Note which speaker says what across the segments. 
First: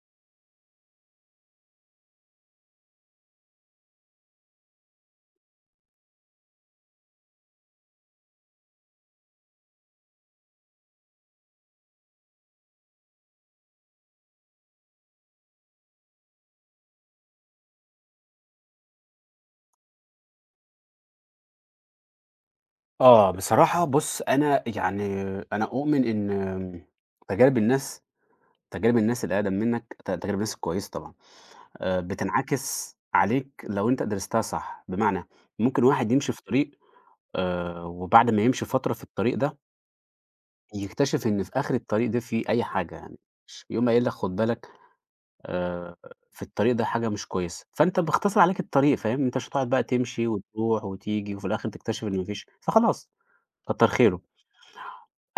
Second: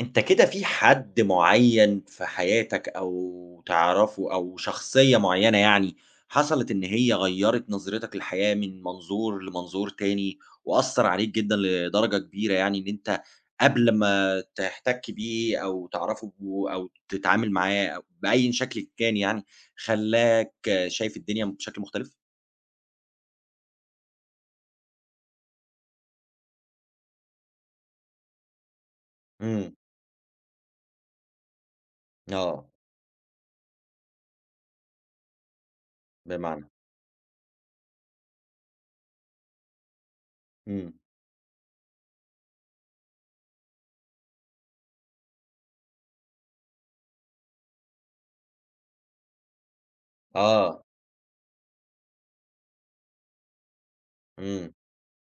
Speaker 1: أنت كده في حد معيّن في حياتك أو تعرفه أو شخصية معيّنة يعني، حصلت إن هي غيّرت نظرتك للحياة من منظور لمنظور تاني، وأثّر عليك جدًا لدرجة كبيرة يعني إن أنت قبل ما تحتك بيه أو تعرفه أو تتعامل معاه أو بأيًا شكل كان يعني، خلّاك شايف الدنيا بشكل مختلف؟
Speaker 2: آه، بصراحة بُص، أنا يعني أنا أؤمن إن تجارب الناس تجارب الناس الأقدم
Speaker 1: إمم.
Speaker 2: منّك ت تجارب الناس الكويسة طبعًا،
Speaker 1: آه.
Speaker 2: بتنعكس عليك لو أنت درستها صح. بمعنى ممكن واحد يمشي في
Speaker 1: بمعنى.
Speaker 2: طريق وبعد ما يمشي فترة في الطريق ده،
Speaker 1: إمم.
Speaker 2: يكتشف إن في آخر الطريق ده فيه أي حاجة يعني، يقوم قايل لك خُد بالك، آآ في الطريق ده حاجة مش كويسة، فأنت باختصر عليك الطريق فاهم، أنت مش هتقعد بقى تمشي
Speaker 1: آه.
Speaker 2: وتروح وتيجي وفي الآخر تكتشف إن ما فيش، فخلاص كتّر خيره.
Speaker 1: إمم.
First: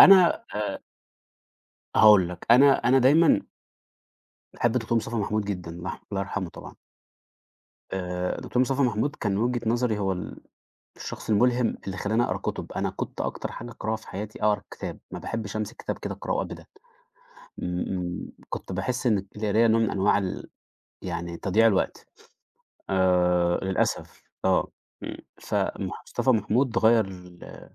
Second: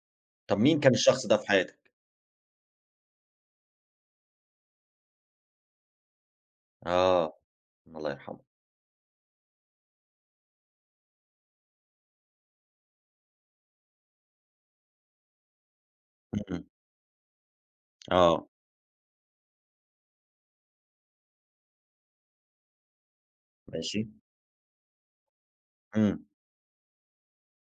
Speaker 2: أنا
Speaker 1: طَب مين كان الشخص ده في حياتك؟
Speaker 2: هاقول لك، أنا دايمًا باحب الدكتور مصطفى محمود جدًا، الله يرحمه طبعًا.
Speaker 1: آه. الله يرحمه.
Speaker 2: دكتور مصطفى محمود كان من وجهة نظري هو الشخص الملهم اللي خلّاني أقرا كُتب. أنا كنت أكتر حاجة أقراها في حياتي أقرا كتاب، ما باحبش أمسك كتاب كده أقراه
Speaker 1: إمم.
Speaker 2: أبدًا.
Speaker 1: آه.
Speaker 2: كنت باحس إن القراية نوع من أنواع يعني تضييع الوقت،
Speaker 1: ماشي؟
Speaker 2: للأسف آه.
Speaker 1: إمم.
Speaker 2: فمصطفى محمود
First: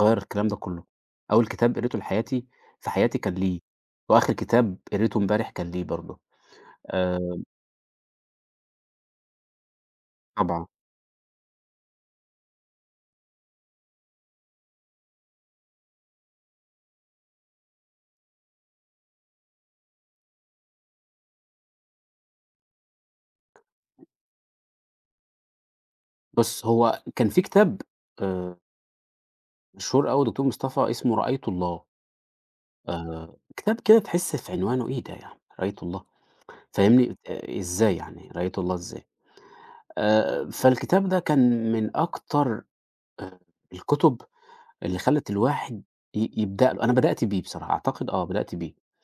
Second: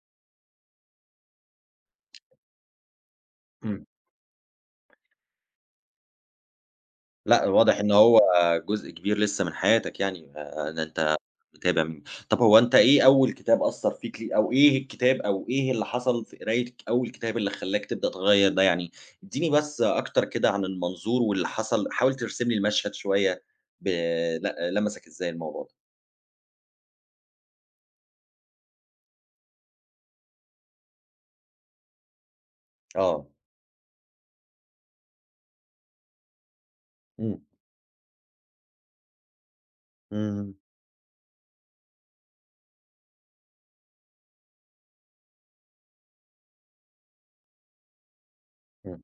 Speaker 2: غيّر الكلام ده كلّه. أول كتاب قريته في حياتي كان ليه،
Speaker 1: إمم.
Speaker 2: وآخر كتاب قريته امبارح كان ليه برضه. آآ
Speaker 1: لأ، واضح إن هو جزء كبير لسه من حياتك يعني،
Speaker 2: طبعًا.
Speaker 1: إن أنت متابع من. طب هو أنت إيه أول كتاب أثّر فيك لي أو إيه الكتاب أو إيه اللي حصل في قراية أول كتاب اللي خلّاك تبدأ تغيّر ده يعني؟ ادّيني بس أكتر كده عن المنظور واللي حصل، حاول ترسم لي المشهد شوية ب لأ، لمسك إزاي الموضوع ده؟
Speaker 2: بُص، هو كان في كتاب آآ مشهور أوي لدكتور مصطفى اسمه رعاية الله.
Speaker 1: آه.
Speaker 2: كتاب كده تحس في عنوانه إيه ده يا عم رعاية الله! فاهمني؟
Speaker 1: إمم.
Speaker 2: إزاي يعني رعاية الله إزاي؟
Speaker 1: إمم.
Speaker 2: فالكتاب ده كان من أكتر آآ الكتب اللي خلّت الواحد يبدأ له. أنا بدأت بيه بصراحة، أعتقد آه بدأت بيه.
Speaker 1: إمم.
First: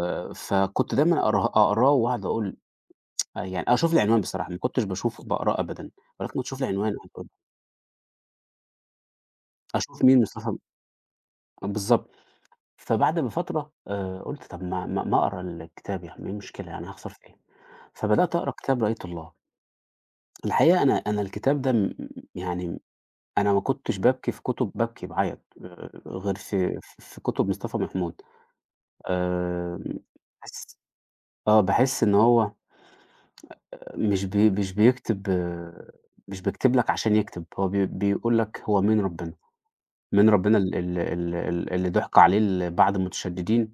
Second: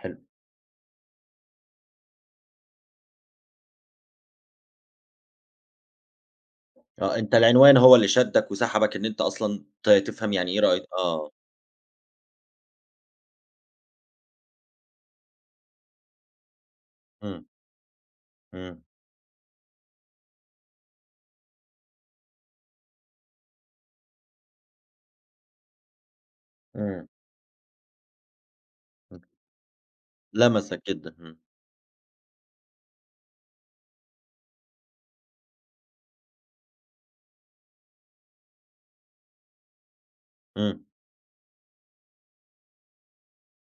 Speaker 1: حلو.
Speaker 2: فكنت دايمًا أقراه وأقعد أقول آه. يعني أشوف العنوان بصراحة، ما كنتش باشوف باقراه أبدًا، ولكن كنت أشوف العنوان،
Speaker 1: آه، أنت العنوان هو اللي شدّك وسحبك إن أنت أصلًا ت
Speaker 2: أشوف مين
Speaker 1: تفهم يعني
Speaker 2: مصطفى
Speaker 1: إيه رأي. آه.
Speaker 2: بالضبط. فبعد بفترة قُلت طَب ما أقرا الكتاب، يعني إيه المشكلة يعني هاخسر في إيه؟
Speaker 1: إمم.
Speaker 2: فبدأت أقرا
Speaker 1: إمم.
Speaker 2: كتاب رأيت الله. الحقيقة أنا الكتاب ده يعني أنا ما كنتش بابكي في كتب، بابكي باعيّط غير في
Speaker 1: إمم.
Speaker 2: كتب مصطفى محمود.
Speaker 1: إمم.
Speaker 2: آمم باحس
Speaker 1: لمسك جدًا. إمم.
Speaker 2: آه، باحس إن هو مش بيكتب آه، مش بيكتب لك عشان يكتب. هو بيقول لك هو مين ربنا، مين ربنا ال
Speaker 1: إمم.
Speaker 2: ال ال ال اللي ضُحك عليه بعض المتشددين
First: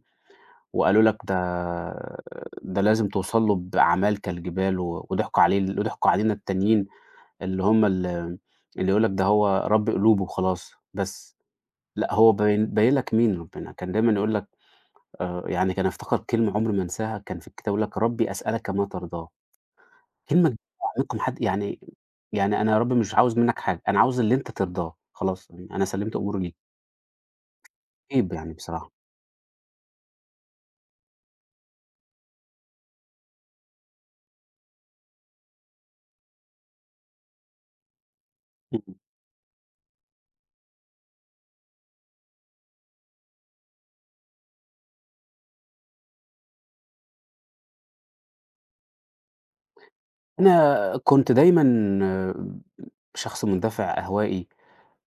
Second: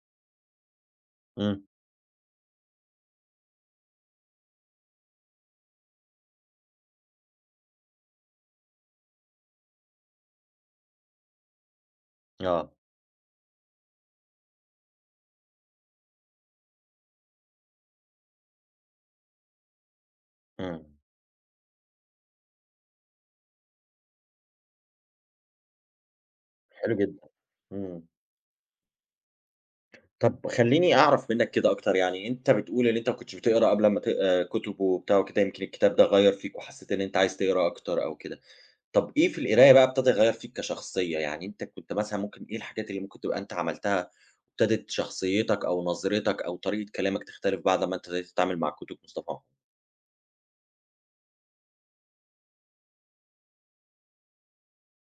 Speaker 2: وقالوا لك
Speaker 1: إمم.
Speaker 2: ده لازم توصل له بأعمال كالجبال، وضحكوا عليه وضحكوا علينا التانيين اللي هم اللي يقول لك ده هو رب قلوب وخلاص بس. لأ هو باين
Speaker 1: آه.
Speaker 2: باين لك مين ربنا. كان دايمًا يقول لك يعني، كان أفتكر كلمة عمري ما انساها كان في الكتاب يقول لك "ربي أسألك ما ترضاه." كلمة كبيرة
Speaker 1: إمم.
Speaker 2: منكم حد يعني، يعني أنا يا رب مش عاوز منك حاجة، أنا عاوز اللي أنت ترضاه، خلاص يعني أنا سلمت أموري ليك،
Speaker 1: حلو جدًا. إمم.
Speaker 2: عيب يعني بصراحة.
Speaker 1: طب خلّيني أعرف منّك كده أكتر، يعني أنت بتقول إن أنت ما كنتش بتقرا قبل أمّا ت كُتب وبتاع وكده، يمكن الكتاب ده غيّر فيك وحسّيت إن أنت عايز تقرا أكتر أو كده. طب إيه في القراية بقى ابتدى يغيّر فيك كشخصية، يعني أنت كنت مثلًا ممكن إيه الحاجات اللي ممكن تبقى أنت عملتها ابتدت شخصيتك أو نظرتك أو طريقة كلامك تختلف بعد ما أنت ابتديت تتعامل مع كُتب مصطفى عمر؟
Speaker 2: أنا كنت دايمًا آه، شخص مندفع، انطوائي.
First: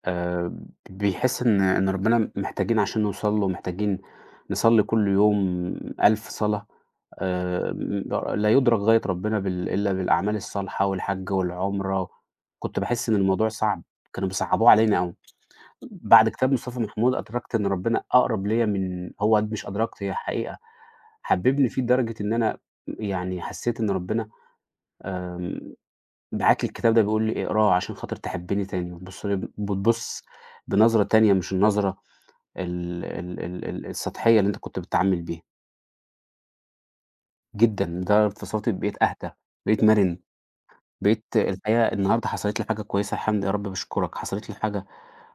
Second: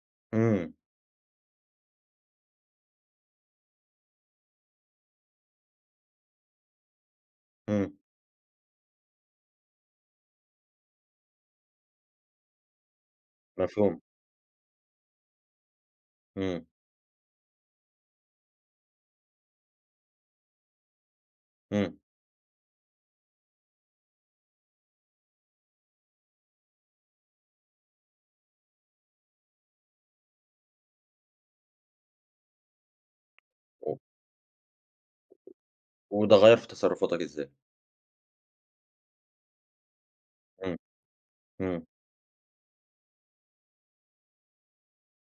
Speaker 2: آآ
Speaker 1: إمم.
Speaker 2: بيحس إن ربنا محتاجين عشان نوصل له، محتاجين نصلّي كل يوم 1000 صلاة. آآ
Speaker 1: إمم.
Speaker 2: لا يُدرك غاية ربنا إلا بالأعمال الصالحة والحَج والعُمرة. كنت باحس إن الموضوع صعب،
Speaker 1: مفهوم.
Speaker 2: كانوا بيصعّبوه علينا أوي. بعد كتاب
Speaker 1: إمم.
Speaker 2: مصطفى محمود أدركت إن ربنا أقرب ليّا من هو، مش أدركت هي حقيقة. حبّبني فيه
Speaker 1: إمم.
Speaker 2: لدرجة إن أنا يعني حسّيت إن ربنا آمم معاك الكتاب ده بيقول لي اقراه عشان خاطر تحبني تاني وتبص لي، بتبص بنظرة تانية مش النظرة ال ال ال ال
Speaker 1: و
Speaker 2: السطحية اللي انت كنت بتتعامل بيها
Speaker 1: وده غيّر في تصرفاتك إزاي؟
Speaker 2: جدا. ده انفصلت، بقيت اهدى، بقيت مرن،
Speaker 1: إمم.
Speaker 2: بقيت الحقيقة.
Speaker 1: إمم.
Speaker 2: النهاردة حصلت لي حاجة كويسة الحمد يا رب بشكرك، حصلت لي حاجة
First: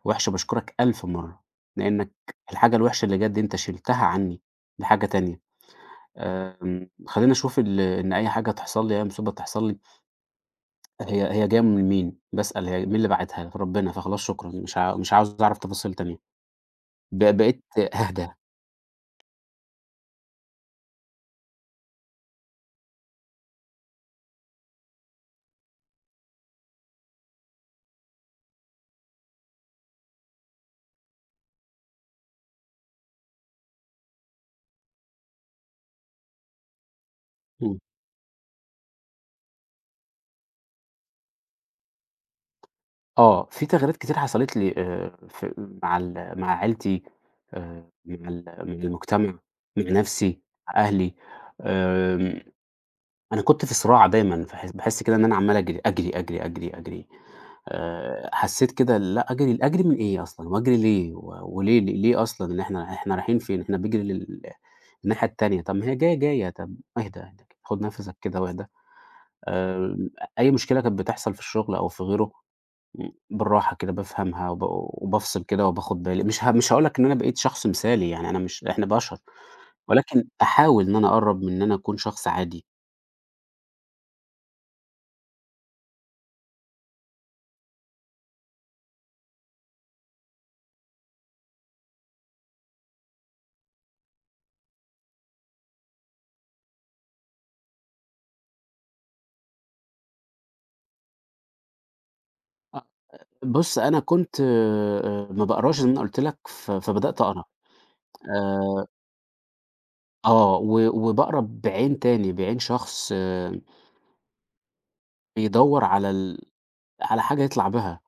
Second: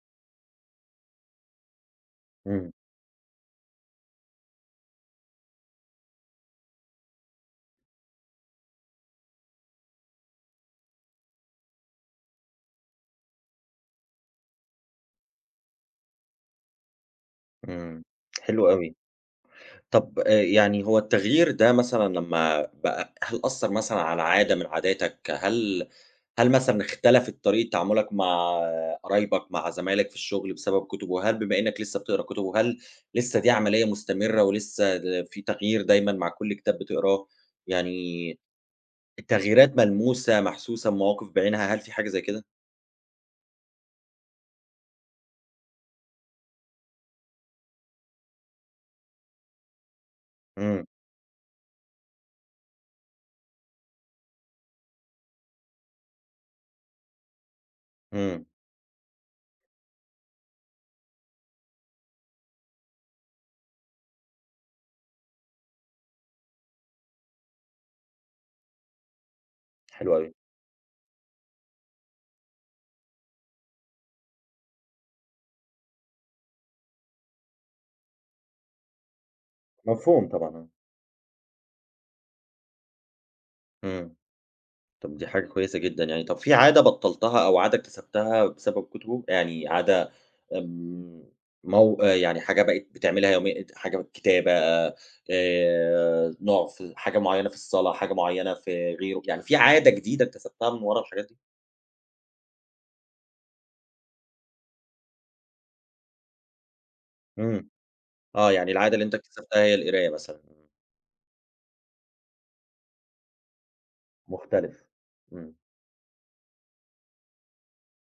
Speaker 2: وحشة بشكرك ألف مرة لأنك
Speaker 1: إمم.
Speaker 2: الحاجة الوحشة اللي جت دي أنت شلتها عني لحاجة تانية. أم، خلينا أشوف إن أي حاجة تحصل لي، أي مصيبة تحصل لي، هي جاية من مين؟ باسأل هي مين اللي باعتها لي؟ ربنا، فخلاص شكرًا، مش عاوز أعرف تفاصيل تانية. بقيت
Speaker 1: إمم.
Speaker 2: أهدى.
Speaker 1: حلو أوي. طب يعني هو التغيير ده مثلًا لمّا بقى هل أثّر مثلًا على عادة من عاداتك؟ هل مثلًا اختلفت طريقة تعاملك مع قرايبك، مع زمايلك في الشغل بسبب كُتب؟ وهل بما إنّك لسّه بتقرا كُتب، وهل لسّه دي عملية مستمرة ولسّه في تغيير دايمًا مع كل كتاب بتقراه؟
Speaker 2: إمم.
Speaker 1: يعني التغييرات ملموسة، محسوسة، بمواقف بعينها، هل في حاجة زي كده؟
Speaker 2: آه، في تغييرات كتير حصلت لي في مع عيلتي، مع المجتمع، مع نفسي، مع
Speaker 1: إمم.
Speaker 2: أهلي. آمم، أنا كنت في صراع دايمًا، باحس كده إن أنا عمّال أجري، أجري، أجري، أجري، أجري.
Speaker 1: إمم.
Speaker 2: حسيت كده لأ، أجري أجري من إيه أصلًا وأجري ليه و وليه ليه أصلًا، إن إحنا رايحين فين؟ إحنا بنجري الناحية التانية. طب ما هي جاية، جاية، طب اهدى، اهدى، كده، خُد نَفَسك كده واهدى. آآ
Speaker 1: حلو أوي.
Speaker 2: أي مشكلة كانت بتحصل في الشغل أو في غيره، بالراحة كده بافهمها وبافصل كده وباخد بالي. مش هاقول لك إن أنا بقيت شخص مثالي، يعني أنا مش، إحنا بشر، ولكن
Speaker 1: مفهوم طبعًا. آه.
Speaker 2: أحاول إن أنا أقرّب من إن أنا أكون شخص عادي.
Speaker 1: إمم. طب دي حاجة كويسة جدًا يعني، طب في عادة بطّلتها أو عادة اكتسبتها بسبب كتب، يعني عادة آمم، مو يعني حاجة بقيت بتعملها يوميًا ات حاجة كتابة نوع في حاجة معيّنة في الصلاة، حاجة معيّنة في غيره، يعني في عادة جديدة اكتسبتها من ورا الحاجات دي؟
Speaker 2: أ بُص، أنا كنت ما باقراش زي ما أنا قُلت لك، فبدأت أقرا.
Speaker 1: إمم. آه، يعني
Speaker 2: آآ
Speaker 1: العادة اللي أنت اكتسبتها هي القراية مثلًا.
Speaker 2: آه، وباقرا بعين تاني، بعين شخص آه،
Speaker 1: مختلف. إمم.
Speaker 2: بيدوّر على على حاجة يطلع بها.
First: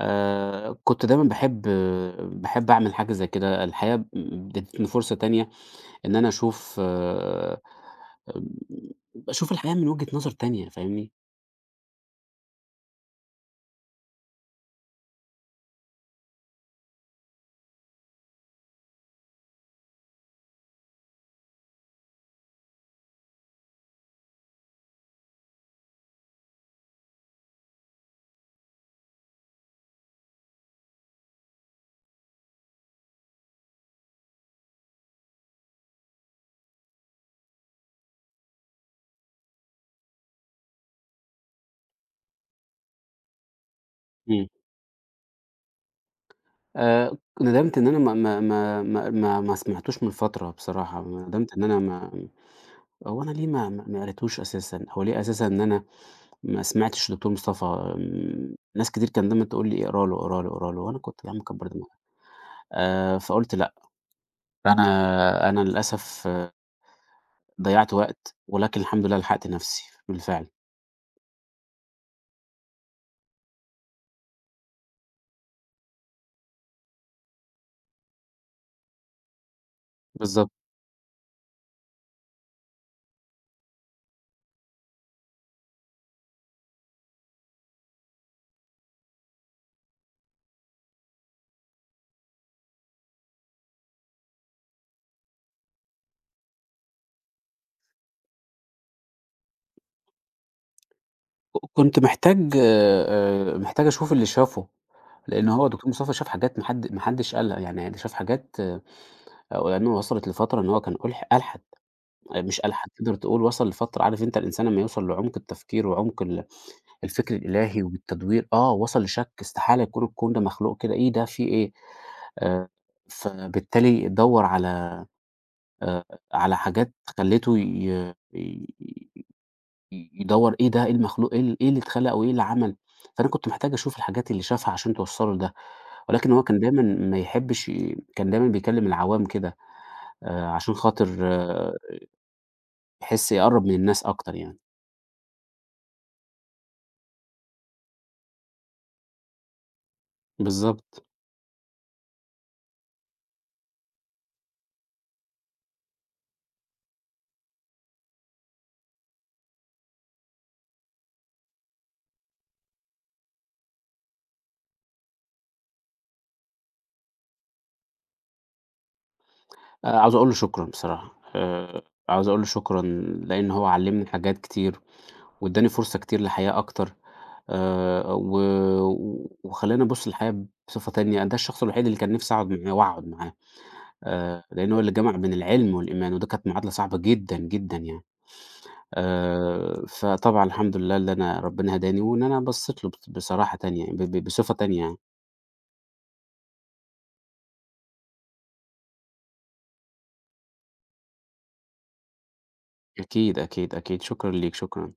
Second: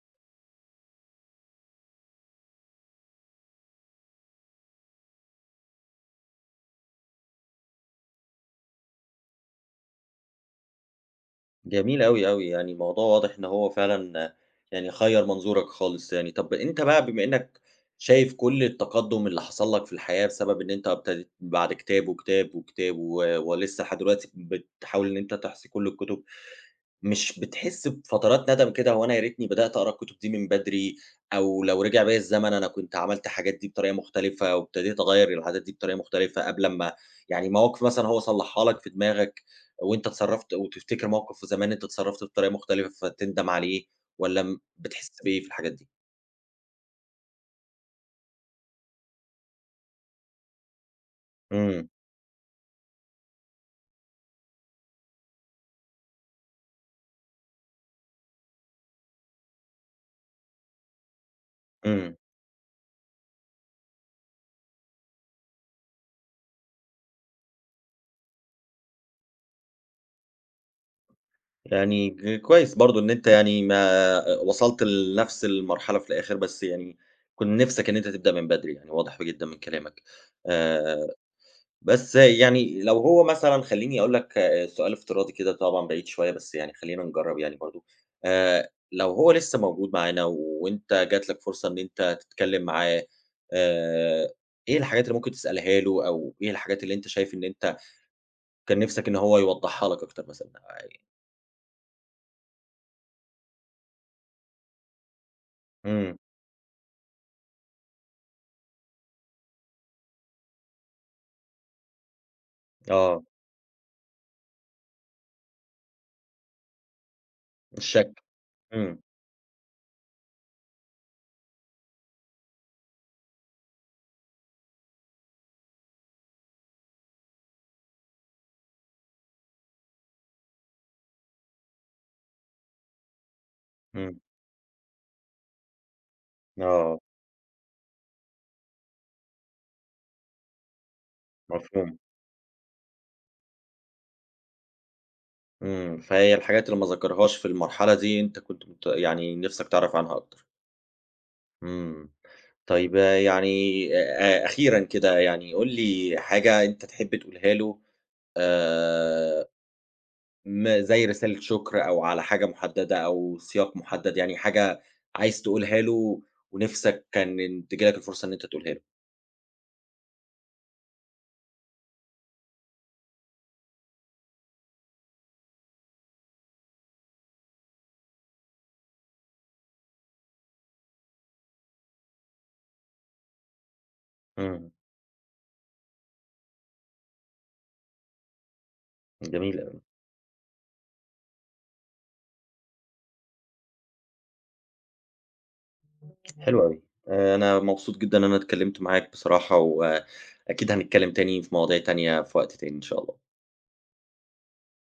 Speaker 2: كنت دايمًا باحب أعمل حاجة زي كده، الحقيقة ادّتني فرصة تانية إن أنا أشوف آمم، أشوف الحياة من وجهة نظر تانية فاهمني؟
Speaker 1: جميل أوي، أوي، يعني الموضوع واضح إن هو فعلًا يعني غيّر منظورك خالص يعني. طب أنت بقى بما إنك شايف كل التقدُّم اللي حصل لك في الحياة بسبب إن أنت ابتديت بعد كتاب، وكتاب، وكتاب، ولسه لحد دلوقتي بتحاول إن أنت تحصي كل الكتب. مش بتحس بفترات ندم كده هو أنا يا ريتني بدأت أقرا الكتب دي من بدري، أو لو رجع بيّا الزمن أنا كنت عملت الحاجات دي بطريقة مختلفة، وابتديت أغيّر العادات دي بطريقة مختلفة قبل أمّا يعني مواقف مثلًا هو صلّحها لك في دماغك، وأنت اتصرّفت وتفتكر موقف في زمان أنت اتصرّفت بطريقة مختلفة فتندم عليه، والّا
Speaker 2: إمم.
Speaker 1: م بتحس بإيه في الحاجات دي؟
Speaker 2: ندمت إن أنا ما سمعتوش من فترة بصراحة، ندمت إن أنا
Speaker 1: إمم.
Speaker 2: ما هو أنا ليه ما قريتوش أساسًا. هو ليه أساسًا إن أنا ما سمعتش دكتور مصطفى. ناس كتير كان دايمًا تقول لي اقرا له، اقرا له، اقرا له، وأنا كنت يا عم كبّر دماغك.
Speaker 1: إمم.
Speaker 2: فقُلت لأ، أنا للأسف ضيّعت وقت، ولكن الحمد لله لحقت نفسي بالفعل.
Speaker 1: يعني كويس برضه إن أنت يعني ما وصلت لنفس المرحلة في الآخر، بس يعني كنت نِفْسك إن أنت تبدأ من بدري يعني واضح جدًا من كلامك.
Speaker 2: بالضبط.
Speaker 1: آآ بس يعني لو هو مثلًا خلّيني أقول لك آه، سؤال افتراضي كده طبعًا بعيد شوية، بس يعني خلّينا نجرّب يعني برضه. لو هو لسه موجود معانا وأنت جات لك فرصة إن أنت تتكلّم معاه، آآ إيه الحاجات اللي ممكن تسألها له، أو إيه الحاجات اللي أنت شايف إن أنت كان نِفْسك إن هو يوضّحها لك أكتر مثلًا؟
Speaker 2: كنت محتاج محتاج أشوف اللي شافه، لإن هو دكتور مصطفى
Speaker 1: إمم.
Speaker 2: شاف حاجات ما حدش قالها، يعني ده شاف حاجات آه. لإنه وصلت لفترة إن هو كان ألحد آه، مش ألحد تقدر
Speaker 1: آه.
Speaker 2: تقول، وصل لفترة عارف أنت الإنسان لمّا يوصل لعمق التفكير وعمق الفكر الإلهي
Speaker 1: الشَك.
Speaker 2: والتدوير آه،
Speaker 1: إمم.
Speaker 2: وصل لشَك استحالة يكون الكون ده مخلوق كده، إيه ده في إيه؟ آآ، فبالتالي دَوّر على آآ، على حاجات خلّيته ي ي ي يدوّر إيه ده، إيه المخلوق، إيه إيه اللي اتخلق وإيه اللي عمل. فأنا كنت محتاج أشوف
Speaker 1: إمم.
Speaker 2: الحاجات اللي شافها عشان توصّله لده، ولكن هو كان دايمًا
Speaker 1: آه.
Speaker 2: ما يحبّش كان دايمًا بيكلّم العوام كده عشان خاطر آه،
Speaker 1: مفهوم.
Speaker 2: يحس يقرّب من الناس أكتر يعني.
Speaker 1: إمم. فهي الحاجات اللي ما ذكرهاش في المرحلة دي أنت كنت مت يعني نِفْسك تعرف عنها أكتر.
Speaker 2: بالضبط.
Speaker 1: إمم. طيب آه، يعني أخيرًا كده يعني قُل لي حاجة أنت تحب تقولها له آآ، ما زي رسالة شكر أو على حاجة محددة أو سياق محدد، يعني حاجة عايز تقولها له ونِفْسك كان إن تيجي لك الفرصة إن أنت تقولها له.
Speaker 2: عاوز أقول له شكرًا بصراحة. عاوز أقول له شكرًا لإن هو علّمني حاجات كتير وادّاني فرصة كتير لحياة أكتر، و وخلّاني أبُص للحياة بصفة تانية. ده الشخص الوحيد اللي كان نِفْسي أقعد معاه وأقعد معاه.
Speaker 1: إمم.
Speaker 2: لأن هو اللي جمع بين العلم والإيمان، وده كانت معادلة صعبة جدًا، جدًا يعني.
Speaker 1: جميل أوي.
Speaker 2: فطبعًا الحمد لله اللي أنا ربنا هداني، وإن أنا بصّيت له بصراحة تانية، يعني، ب ب بصفة تانية يعني.
Speaker 1: حلو أوي. أنا مبسوط جدًا إن أنا اتكلمت معاك بصراحة، وأكيد هنتكلم تاني في مواضيع تانية في وقت تاني إن شاء الله.
Speaker 2: أكيد، أكيد، أكيد. شكرًا ليك، شكرًا.